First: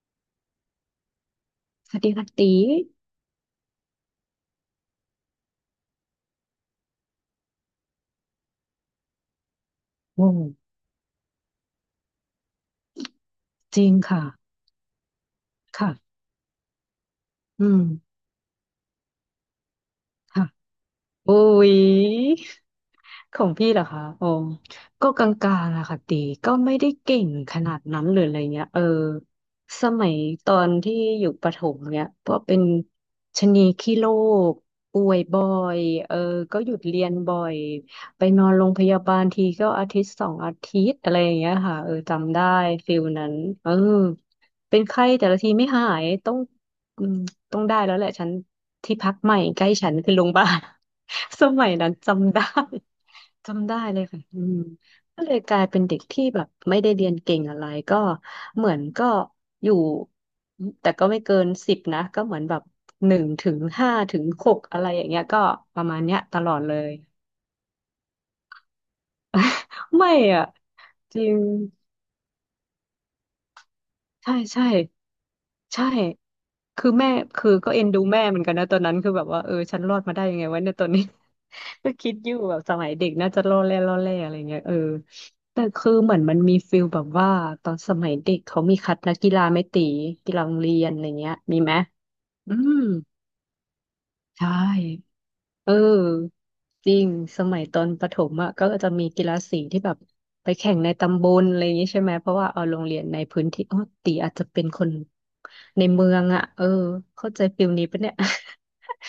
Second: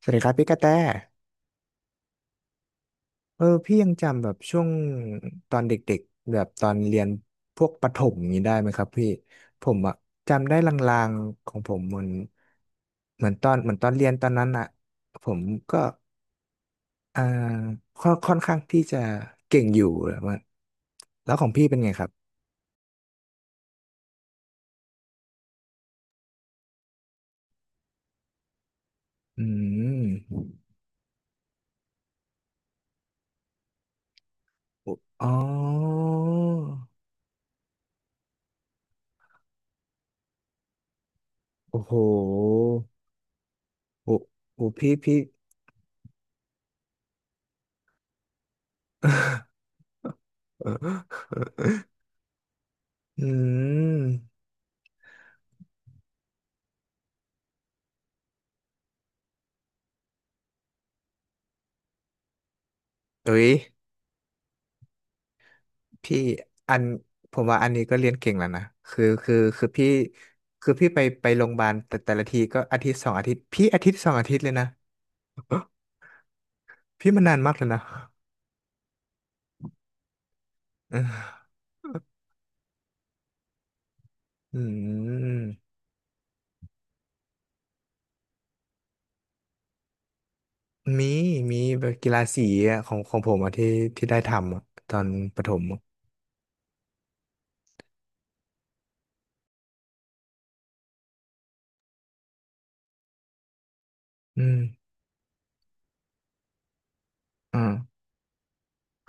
สวัสดีครับพี่กระแตสวัสดีค่ะตีพี่ยังจำแบบช่วงตอนเด็กๆแบบตอนเรียนพวกประถมอย่างนี้ได้ไหมครับพี่ผมอะโอ้จำได้ลางๆของผมเหมือนเหมือนจตริอนงเรียนค่ะตอนนั้นอะผมก็ค่ะอ่าอืมค่อนข้างที่จะเก่งอยู่แล้วาค่ะแล้โอ้วของพี่ย เป็นไงครับของพี่เหรอคะโอ้ก็กลางๆอะค่ะตีก็ไม่ได้เก่งขนาดนั้นหรืออะไรเงี้ยเอออืสมมัยตอนที่อยู่ประถมเนี้ยก็เป็นชะนีขี้โรคโอป่วยอ๋อบ่อยเออก็หยุดเรียนบ่อย ไปนอนโรงพยาบาลทีก็อาทิตย์สองอาทิตย์อะไรอย่างเงี้ยค่ะโอ้เอโหอจำได้ฟิลนั้นเออโอ้โหเป็นพี่ไข้พี่ แต่ละทีไม่หายต้องอืมต้องได้แล้วแหละฉันที่พักใหม่ใกล้ฉันคือโรงพยาบาล สมัย นั้นจำได้อืจำได้เลยค่ะอืมมก็เลยกลายเป็นเด็กที่แบบไม่ได้เรียนเก่งอะไรก็เหมือนก็อยู่แต่ก็ไม่เกิน10นะก็เหมือนแบบหนึ่งเอ้ย ถึงห้าถึงหกอะไรอย่างเงี้ยก็ประมาณเนี้พี่ยตลอดเลอันย ผมว่าอันนี้ก็เรียนเก่งแล้วนะคือพี่ ไม่อ่ะคือพี่ไปจไปริง โรงพยาบาลแต่ละทีก็อาทิตย์สองอาทิตย์พี่อาทิตย์สองอาใช่ทิตย์เลยใช่นะ ใช่คือ พี่แม่มันนานคือมากเลยก็นะเอ็นดูแม่เหมือนกันนะตอนนั้นคือแบบว่าเออฉันรอดมาได้ยังไงวะเนี่ยตอนเอนี้ อ ก็คิดอยู่แบบสมัยเด็กน่าจะล่อแร่ล่อแร่อะไรอืเงี้ยเออแต่มคือเหมือนมันมีฟิลแบบว่าตอนสมัยเด็กเขามีคัดนักกีฬาไหม่ตีกีฬาโรงเรียนอะมีไรเงี้ยมีมีไหมแบบกีฬาสีอืมอะของผมอะที่ได้ใช่ ทำอะตอนประถมเออะอจริงสมัยตอนประถมอ่ะก็จะมีกีฬาสีที่แบบไปแข่งในตำบลอะไรอย่างนี้ใช่ไหมเพราะว่าเอาโรงเรียนในพื้นที่อ๋อตีอาจอืจะม เป็นคนในเมืองอ่ะเออเข้าใจฟิลนี้ปะเนี่ย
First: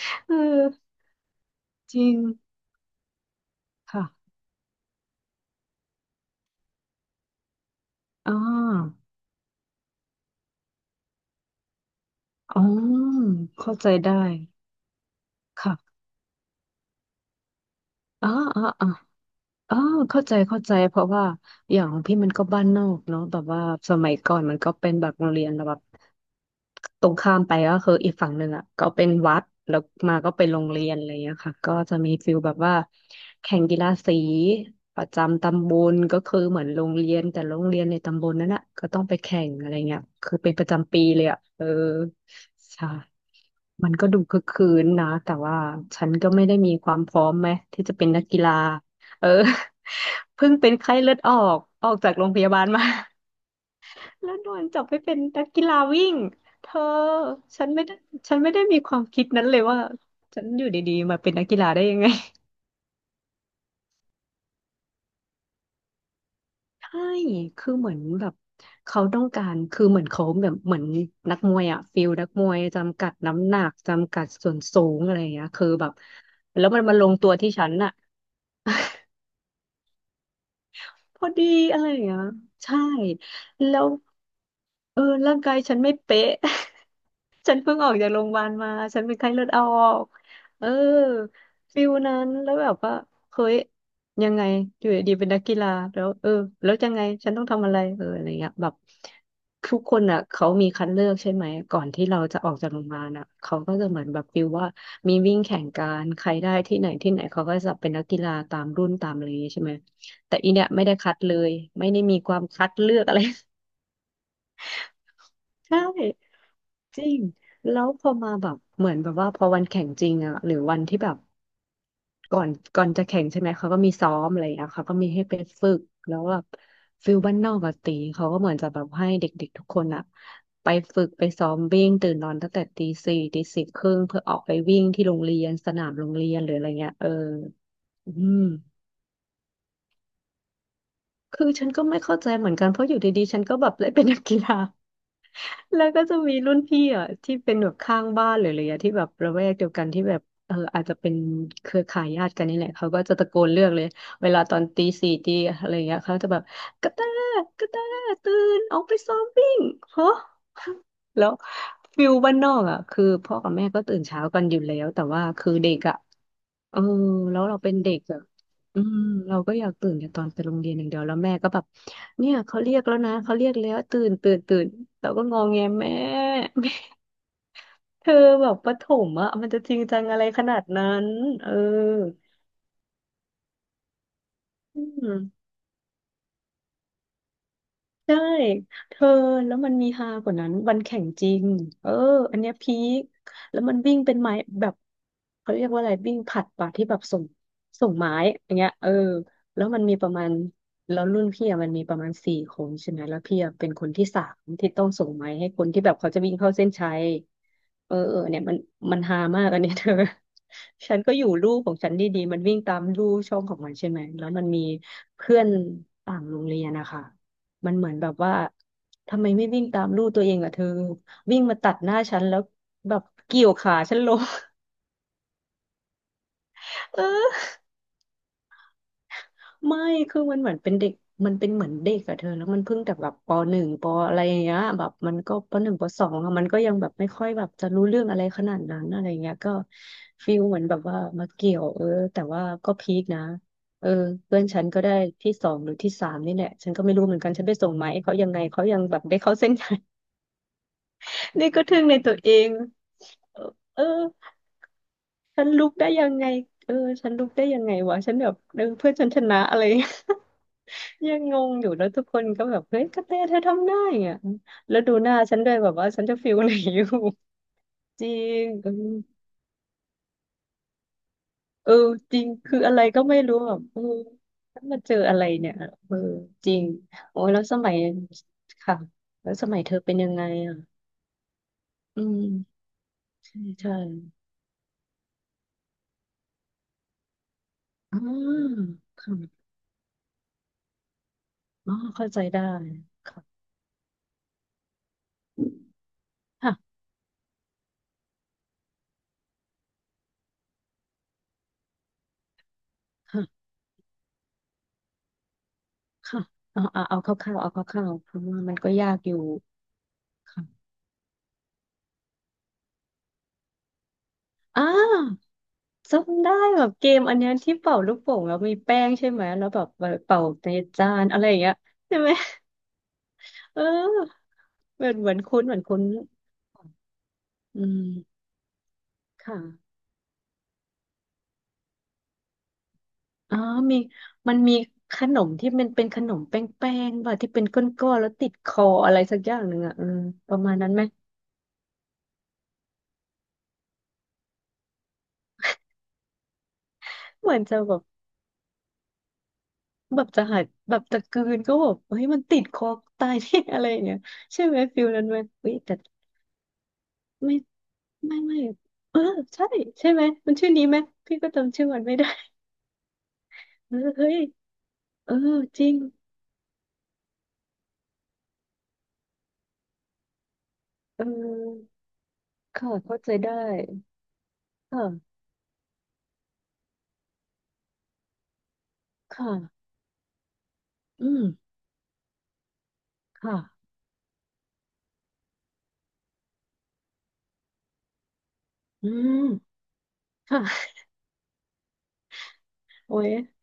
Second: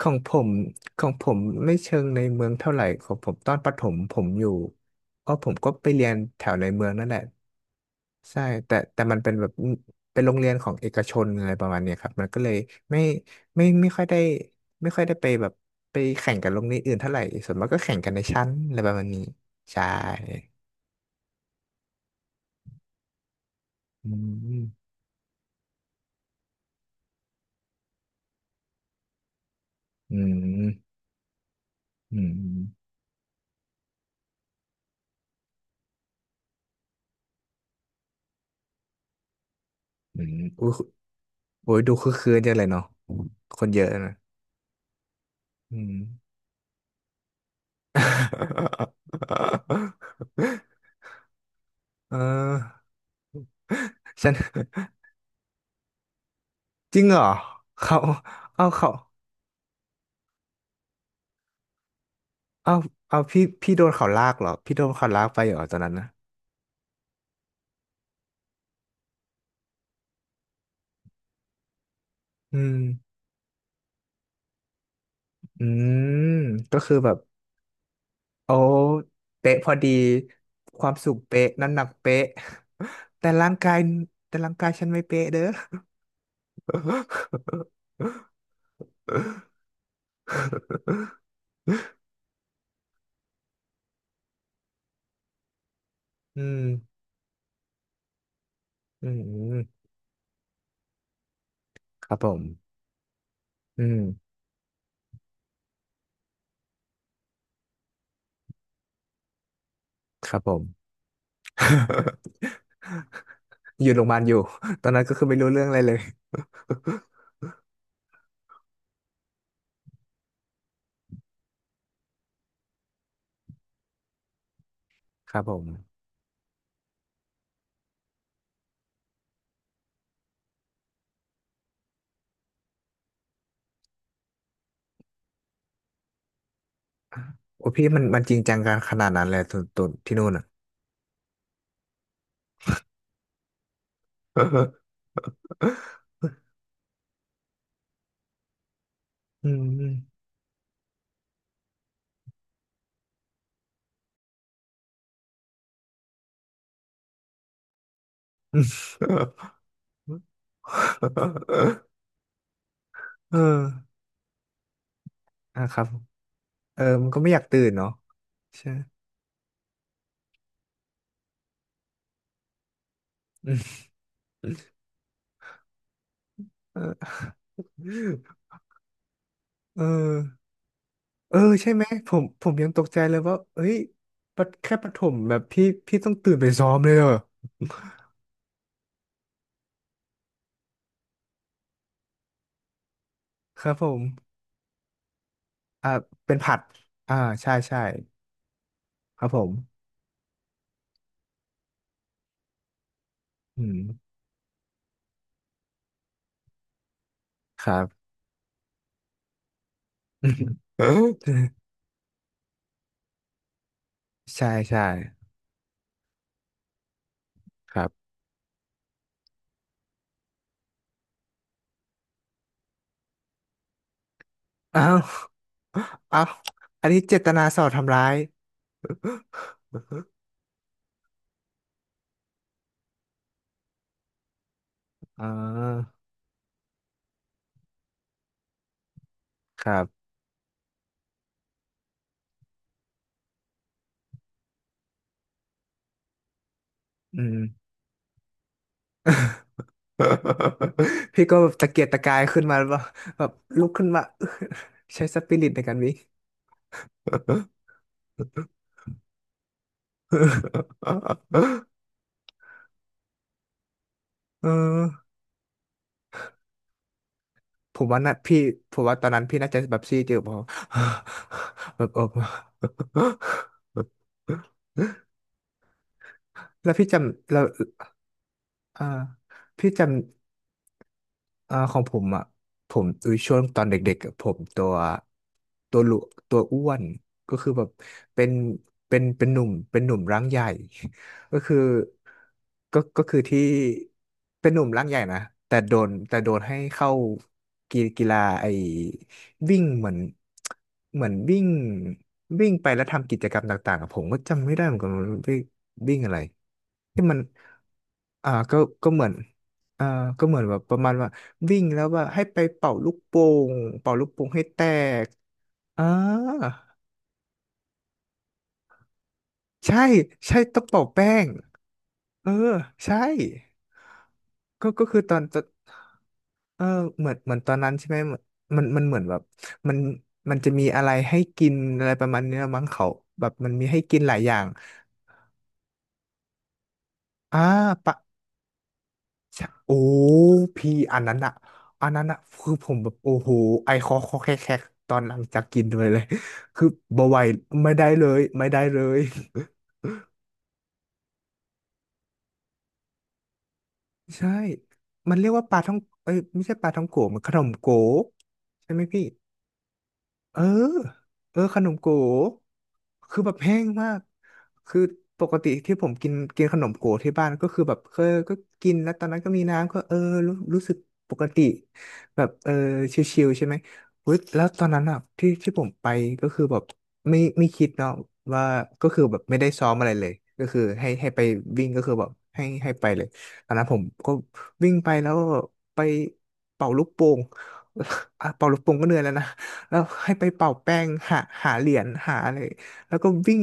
ของ ผเอมอของผมไม่จเชิงริงในเมืองเท่าไหร่ของผมตอนประถมผมค่ะอยู่ผมก็ไปเรียนแถวในเมืองนั่นแหละอ๋อใช่แต่มันเป็นแบบเป็นโรงเรียนของเอกชนอะไรประมาณเนี้ยครับมันก็เลยอ๋อไม่ไม่เข้าใจไม่ค่อยได้ได้ไม่ค่อยได้ไปแบบไปค่ะแข่งกับโรงเรียนอื่นเท่าไหร่ส่วนมากก็แข่งกันในอ๋อชั้นอ๋ออะไรอ๋อ ประมาณนี้เออใช่เข้าใจเข้าใจเพราะว่าอย่างของพี่มันก็บ้านนอกเนาะแบบว่าสอืมัยก่อนมันมก็เป็นแบบโรงเรียนแบบตรงข้ามไปก็คืออีกฝั่งหนึ่งอ่ะก็เป็นวัดแล้วอืมาก็เป็นโรงเรียนมอะไรอย่างเงี้ยค่ะก็จะมีอืฟิลแบบว่ามแข่งกีฬาสีประจำตำบลก็คือเหมือนโรงเรียนแต่โรงเรียนในตำบลนั้นอ่ะก็ต้องไปแข่งอะไรเงี้ยอืมคือเป็นปอุ้ระยจำปีเลยอ่ะเออโอ้ยดูคือคืนจังเลยเนาะใช่คนเยอะมันก็นะดูคึกคืนนะแต่ว่าอืม ฉันก็ไม่ได้มีความพร้อมไหมที่จะเป็นนักกีฬา เออ เพิ่งเป็นไข้เลือดออกออกจาเกโรงพยาบาลออมา ฉัแล้นวโดนจับไปเป็นนักกีฬาวิ่งเธอจริงเหรอฉันไม่ได้เขาฉันไม่ได้เอามีคเขาวามคิดนั้นเลยว่าฉันอยู่ดีๆมาเป็นนักกีฬาได้ยังไง เอาเอาพี่โดนเขาลากเหรอพี่โดนเขาลากไปเหรอตอนนั้นนะ ใช่คือเหมือนแบบเขาต้องการคือเหมือนเขาแบบเหมือนนักมวยอะฟิลนักมวอืยมจำกัดน้ำหนักจำกัดส่วนสูงอะไรอย่างเงี้ยอืคือแบบมแล้วก็มันคืมาอลแบงบตัวที่ฉันอะโอ้เป๊ะพอดีความสูพงอดีเป๊ะน้ำหอะนัไรกอย่างเงี้ยเป๊ะใช่แต่ร่างกาแล้ยวแต่ร่างกายฉันเอไม่อเป๊ะร่าเด้งอ กายฉันไม่เป๊ะ ฉันเพิ่งออกจากโรงพยาบาลมา ฉันเป็นไข้เลือดออกเออฟิลนั้นแล้วแบบว่าเฮ้ยยังไงอยู่ดีๆเป็นนักกีฬาแล้วเออ อืมแล้วยังไงฉันต้องทำอะไรเอออะไรเงี้ยแบบอืทุกมคนอ่ะเขามีคัดเลือกใช่ไหมก่อนที่ครับเราผจะออกจากมโรงพยาบาลอ่ะเขาก็อืจะเหมือนแบบมฟิลว่ามีวิ่งแข่งกันใครได้ที่ไหนที่ไหนเขาก็จะเป็นนักกีฬาตามรุ่นตามอะไรอย่างงี้ใช่ไหมคแต่รับอีผม เนี่ยไม่ได้คัดเลย ไม่ได้มีความคัดเลือกอะไร อยู่โรงพยาบาลอยู่ ตอนนั้นก็คือไม่รู้เรื่องอะใช่ ไรเลย จริง แล้วพอมาแบบเหมือนแบบว่าพอวันแข่งจริงอะหรือวันที่แบบก่อนก่อนจะแข่งใช่ไหมเขาก็มีซ้อมอะไรอย่างเงี้ยเขาก็มีให้คไปรับผมฝึกแล้วแบบฟิลบ้านนอกอะตีเขาก็เหมือนจะแบบให้เด็กๆทุกคนอะไปฝึกไปซ้อมวิ่งตื่นนอนตั้งแต่ตีสี่ตี 4 ครึ่งเพื่อออกไปวิ่งที่โรงเรียนสนามโรงเรียนหรืออะไรเงี้ยเออโอ้พี่มันอืมันจริมงจังกันขนาดนั้นเลยตัวที่นู่นอ่ะ คือฉันก็ไม่เข้าใจเหมือนกันเพราะอยู่ดีๆฉันก็แบบได้เป็นนักกีฬา แล้วก็จะมีรุ่นพี่อ่ะที่เป็นแบบข้างบ้านหรืออะไรอย่างเงี้ยที่แบบระแว อืกเดียวกันม ที่แบบเอออาจจะเป็นเครือข่ายญาติกันนี่แหละเขาก็จะตะโกนเรียกเลยเวลาตอนตีสี่ตีอะไรอย่างเงี้ยเขาจะแบบกระแตกระแตตื่ นอืออกไปซ้อมวิ่งฮะม แล้ว ฟิลบ้านนอกอ่ะคือพ่เอออกับแม่ก็ตื่นเช้ากันอยู่แล้วแต่ว่าคืออ่ะเด็คกรับอ่ะ เอเอออมันก็ไม่อแล้ยาวกเราตื่เป็นนเนาะเด็กอะใช่ อืมเราก็อยากตื่นแต่ตอนไปโรงเรียนอย่างเดียวแล้วแม่ก็แบบเนี่ยเขาเรียกแล้วนะเขาเรี ยอืกแล้มวตื่นตื่นตื่นเราก็งอแงแม่ เออเธอแบบประถมอะมันจะจริเองจังออะไรขนาดนั้นเออเออใช่ไหมผมยังตกใจเลยว่าเฮ้ยปะแค่อืประถม มแบบพี่ต้องตื่นไปซ้อมเลยเหรอใช่เธอแล้วมันมีฮากว่านั้นวันแข่งจริงเอออันเนี้ยพีคแล้ควรัมับนผวิ่งมเป็นไม้แบบเขาเรียกว่าอะอ่าไรวิ่งผเป็นลัดผัดป่ะที่แบบอ่าส่งใช่ใช่ส่งไม้อย่างเงี้ยเออครับผมแล้วมันมีประมาณแล้วรุ่นพี่อะมันมีประมาณสี่คนใช่ไหมแล้วพี่อะอืเป็นมคนที่สามที่ต้องส่งไม้ให้คนที่แบบเขาจะวิ่งเข้าเส้นชัยครัเออบ เออเนี่ยมันฮามากอันเนี้ยเธอ ฉันก็อยู่ลู่ของฉันดีๆมันวิ่งตามลู่ช่องของมันใช่ไหมแล้วมัใช่นมีใช่เพื่อนต่างโรงเรียนนะคะ มัคนเหรัมือนแบบบว่าทำไมไม่วิ่งตามลูกตัวเองอะเธอวิ่งมาตัดหน้าฉันแล้วแบบเกี่ยวขาฉันล้ม อ้าวอ้าวอัน นี้เอเจตนาอสอดทำร้ายไม่คือมันเหมือนเป็นเด็กมันเป็นเหมือนเด็กอะเธอแล้วมันเพิ่งแต่แบบปหนึ่งปอะไรอย่างเงี้ยแบบมันอ่าก็ปหนึ่งปสองอะมันก็ยังแบบไม่ค่อยแบบจะรู้เรื่องอะไรขนาดนั้นอะไรเงี้ยก็ครับฟีลเหมือนแบบว่ามาเกี่ยวเออแต่ว่าก็พีคนะเออเพื่อนฉันก็ได้ที่สองหรือที่สามนี่แหละฉันก็ไม่รู้เหมือือนกันม ฉันไปส่งไหมเขายังไงเขายังแบบได้เข้าเส้นใย พี่ก็แบนี่บก็ตะทึ่เกียงกในตะตักาวยเอขึ้นงมาแบบเออลุกเออขึ้นมา ใช้สปิฉัรินตในลุกากรได้วิ่ง ยังไงเออฉันลุกได้ยังไงวะฉันแบบเออเพื่อนฉันชนะอะไร ยังงง อยู่แล้วทุกคนก็แบบเฮ้ยกระแตเธอทำได้อ่ะเออแล้วดูหน้าฉันด้วยแบบว่าฉันจะฟิลไหนอยู่ ผมว่า จริน่ะพี่งเออผมว่าตอนนั้นพี่น่าจะแบบซีดอยู่พอ เออ แบบเออ จริงคืออะไรก็ไม่รู้แบบเออฉั นมาเจออะไรเนี่ยเออจริงแล้วพี่จโอ้ยำแล้แล้ววสมัยค่ะอ่าแล้วสมัยพี่เธอจเป็นยังไงำ อ่ะอ่าของผอืมอ่ะมผมอุยช่วใช่งตอนใช่เด็กๆอะผมตัวหลุตัวอ้วนก็คือแบบอ๋เป็นอค่ะ เป็นหนุ่มร่างใหญ่ ก็คืออ๋อเข้าใจได้ก็คือค่ะที่เป็นหนุ่มร่างใหญ่นะแต่โดนให้ค่ะเข้ากีฬาไอ้วิ่งเหมือนเหมือนวิ่งวิ่งไปแล้วทำกิจกรรค่ะมต่างๆอะผมก็จำไม่ได้เหมือนกันว่าวิ่งวิ่งอะไรค่ะเอาเอาเอาที่คมันร่าวๆเอาคร่าวๆเพราะอ่าว่ามันก็ก็ยากเหมืออนยู่อ่าก็เหมือนแบบค่ะประมาณว่า วิ่งแล้วแบบให้ไปงเป่าลูกโป่งให้แตอ่ากอ่าจำได้แบบเกมอันเนี้ยที่เป่าลูกโป่งแล้วมีแป้งใช่ไหมแล้วแบบใช่เป่าใช่ในต้องเป่าจานแป้อะไรงอย่างเงี้ยใช่ไหมเออใช่เออก็เหก็มือนคือเหมืตออนนตอคุ้นนเหมือนคุ้นเออเหมือนตอนอืนั้นมใช่ไหมเหมือนมันเหมือนแบบค่ะมันมันจะมีอะไรให้กินอะไรประมาณเนี้ยมั้งเขาแบบอ๋อมันมีมีให้กินหลายอมันย่างมีขนมที่มันเป็นขนมแป้งๆป่ะที่อ่าเป็นก้อปะ นๆแล้วติดคออะไรสักอย่างใช่หนึ่งโอ้อ่ะอืมประมาณนั้พี่นไหมอันนั้นอะคือผมแบบโอ้โหไอคอคอแคกแคกตอนหลังจากกินไปเลย คือบ่ไหวเหมือนจะแบบ ไม่ได้เลย แบบจะหายแบบจะกลืนก็แบบเฮ้ยมันติดคอตายที่ อะไรอย่างเงี้ย ใช่ใช่ไหมฟิลนั้นมัไหมนเรียกว่าเฮ้ปยลาท่แต่องเอ้ยไม่ใช่ปลาท่องโกะมันขไม่นมโกะไม่ไม่ใช่ไหมเออพี่ ใช่ใช่ไหมมันเออ ชื่อนี้ไหมพี่ก็เออขจำชื่นอมมันโก๋ไม่ได้ คือแบบแห้ งเออมากเฮ้ยคือเออปกติจริที่งผมกินกินขนมโก๋ที่บ้านก็คือแบบเคยก็กินแล้วตอนนั้นก็มีน้ำก็เออรู้สึกเปกติออแบบเออค่ะชเข้าใจิลได้ๆใช่ไหมเฮ้ยแล้วตอนนั้นอ่ะค่ะที่ผมไปก็คือแบบไม่คิดเนาะว่าก็คือแบบค่ะไม่ได้ซ้อมอะไรเลยก็คืออืให้มไปวิ่งก็คือแบบให้ไปเลยตอนค่ะนั้นผมก็วิ่งไปแล้วไปเป่าลูกโป่ง อ่ะเป่าลูกโป่งก็อืเหนื่อยแล้วมนะ แล้วให้ไปค่ะเป่าแป้งหาเหรียญหาอะไรแล้โอ้วก็ยวิ่ง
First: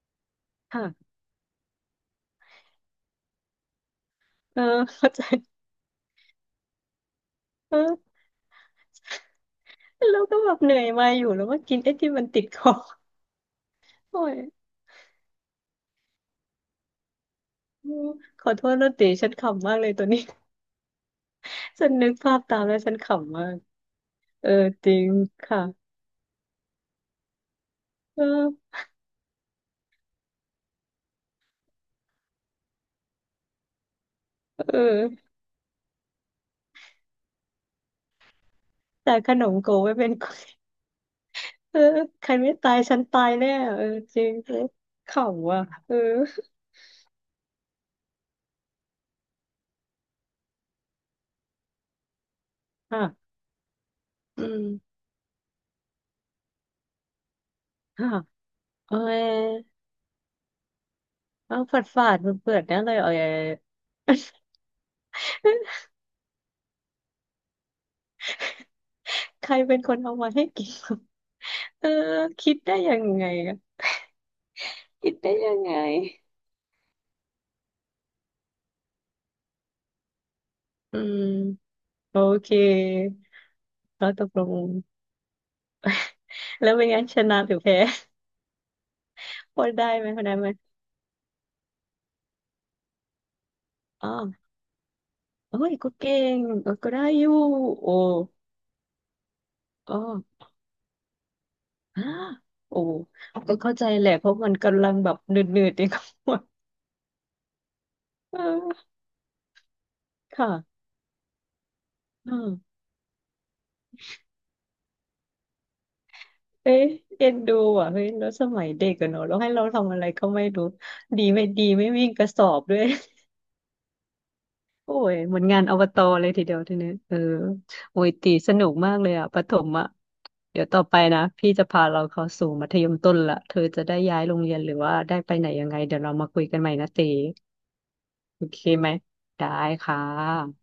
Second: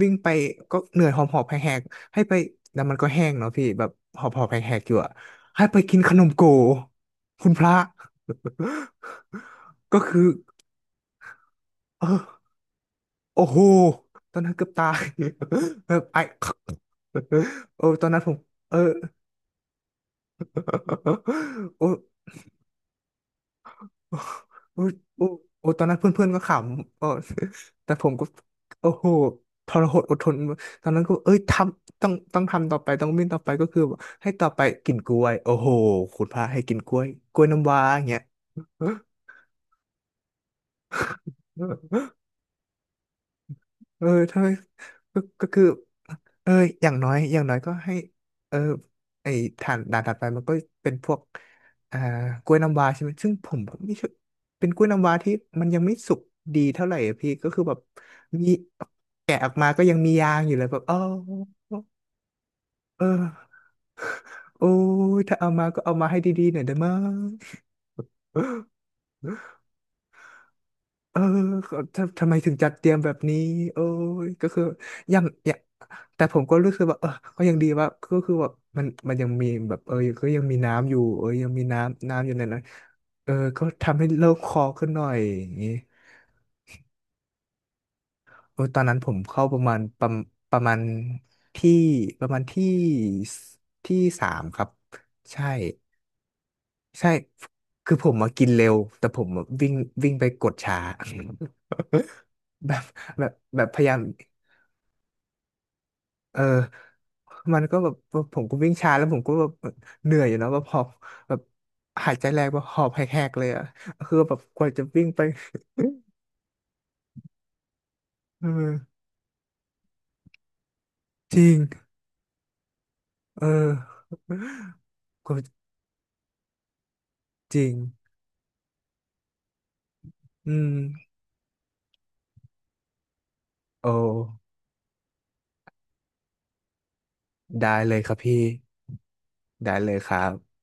วิ่งไปก็เหนื่ค่ะอยหอบหอบแหกๆให้ไปแล้วมันก็แห้งเนาะพี่แบบหอบหอบเออแหกๆอยู่เข้าอะใจให้ไปกินขนมโกคุณพระ เออ ก็แล้คืวอก็แบบเหนื่อยมาอยู่แล้วว่ากินไอ้ที่มันติเออดคอโอ้โหโอ้ตยอนนั้นเกือบตาย แบบไอ โออืตอมนนั้นผมขอโทเอษอ นะติฉันขำมากเลยตัวนี้ โอ้ ฉันนึกภาพตามแล้วฉันขำมากเอออุ้จยริงอุ้ยโอ้ตอค่ะนนั้นเพื่อนๆก็ขำก็ แต่ผมเอก็อโอ้โหทรหดอดทนตอนนั้นก็เอ้ยต้องทำต่อไป ต้องวิ่งต่อไปก็คือให้ต่อไปเอกินกล้วอย โอ้โหคุณพระให้กินกล้วยน้ำว้าอย่างเงี้ย เออแต่ขนมโกไว้เป็น เออใครไม่ตายฉันตายแน่เออเออจริงทำไมเออขก็ำว่ะคือ เออเอออย่างน้อยก็ให้เออไอ้ฐานด่านถัดไปมันก็เป็นพวกอ่ากล้วยน้ำว้าอ่ะใช่ไหม ซึ่งผมแบบไม่ชอบอืมเป็นกล้วยน้ำว้าที่มันยังไม่สุกดีเท่าไหร่อะพี่ ก็คือแบบอ่ะมีเอแกะออกอมาก็ยังมียางอยู่เลยแบบอ๋อเอาฝาดฝาดเปิดๆนั่นเลยเอเอออ โอ้ยถ้าเอามาก็ เอามาให้ดีๆหน่อยได้มั้ย ใครเป็นคนเอามาให้กิน เออก็ เออทำไมถึคิงดจัดได้เตรียัยมงแบบไงนี้อะโอ้ยก็คือคิดยังได้อยัย่างงไงแต่ผมก็รู้สึกว่าเออก็ยังดีว่าก็คือว่ามันยังมีแบบเออก็ยังมีน้ำออืยู่มเออยังมีน้ำโออยู่ในเคนั้นเออก็ทำให้แล้วตโล่กงลคองขึ้นหน่อยอย่างนี้แล้วเป็นไงชนะหรือแพ้ โอ้ยตอนนั้นผมเข้าพอได้ไหมพอได้ไหมประมาณที่ประมาณสที่อ๋อ สามครับ ใช่ เอ้ยก็เก่งเออก็ได้ใช่ อยู่โอ้คือผมมากินเร็ว แต่ผมอะวิ่งอ๋อวิ่งไปกดช้า อ่า แบโอ้บ แบบก็แบบเข้าพใจยายามแหละเพราะมันกำลังแบบเหนื่อยๆเอง เออมันก็แบบ ผมก็วิ่งเออช้าแล้วผมก็แบบเหนื่อยอยู่เนอะแบบหค่ะอบแบบหายใจเอแรงแบบหออบแหกๆเลยอ่ะคือแบบกว่าจะวิ่งไป เอ๊ะเอ็นดูอ่ะเฮ้ยแล้วส มัยเออเด็กกันเนอะแล้วให้เราทำอะไรก็ไม่รู้ดีจไม่ริงดีไม่วิ่งกระสอบด้วย เออโอ้ยก็เหมือนงานอบตเลยทีเดียวทีนี้เออจริงโอ้ยตีสนุกมากเลยอ่ะประถมอ่ะอืเดี๋ยมวต่อไปนะพี่จะพาเราเข้าสู่มัธยมต้นละเธอจะโอ้ได้ย้ายโรงเรียนหรือว่าได้ไปไหนยังไงเดี๋ยวเรามาคุยกันใหม่นะตี ได้เลยครับโอพี่เคไหม ได้ได้เลยค่ะครับ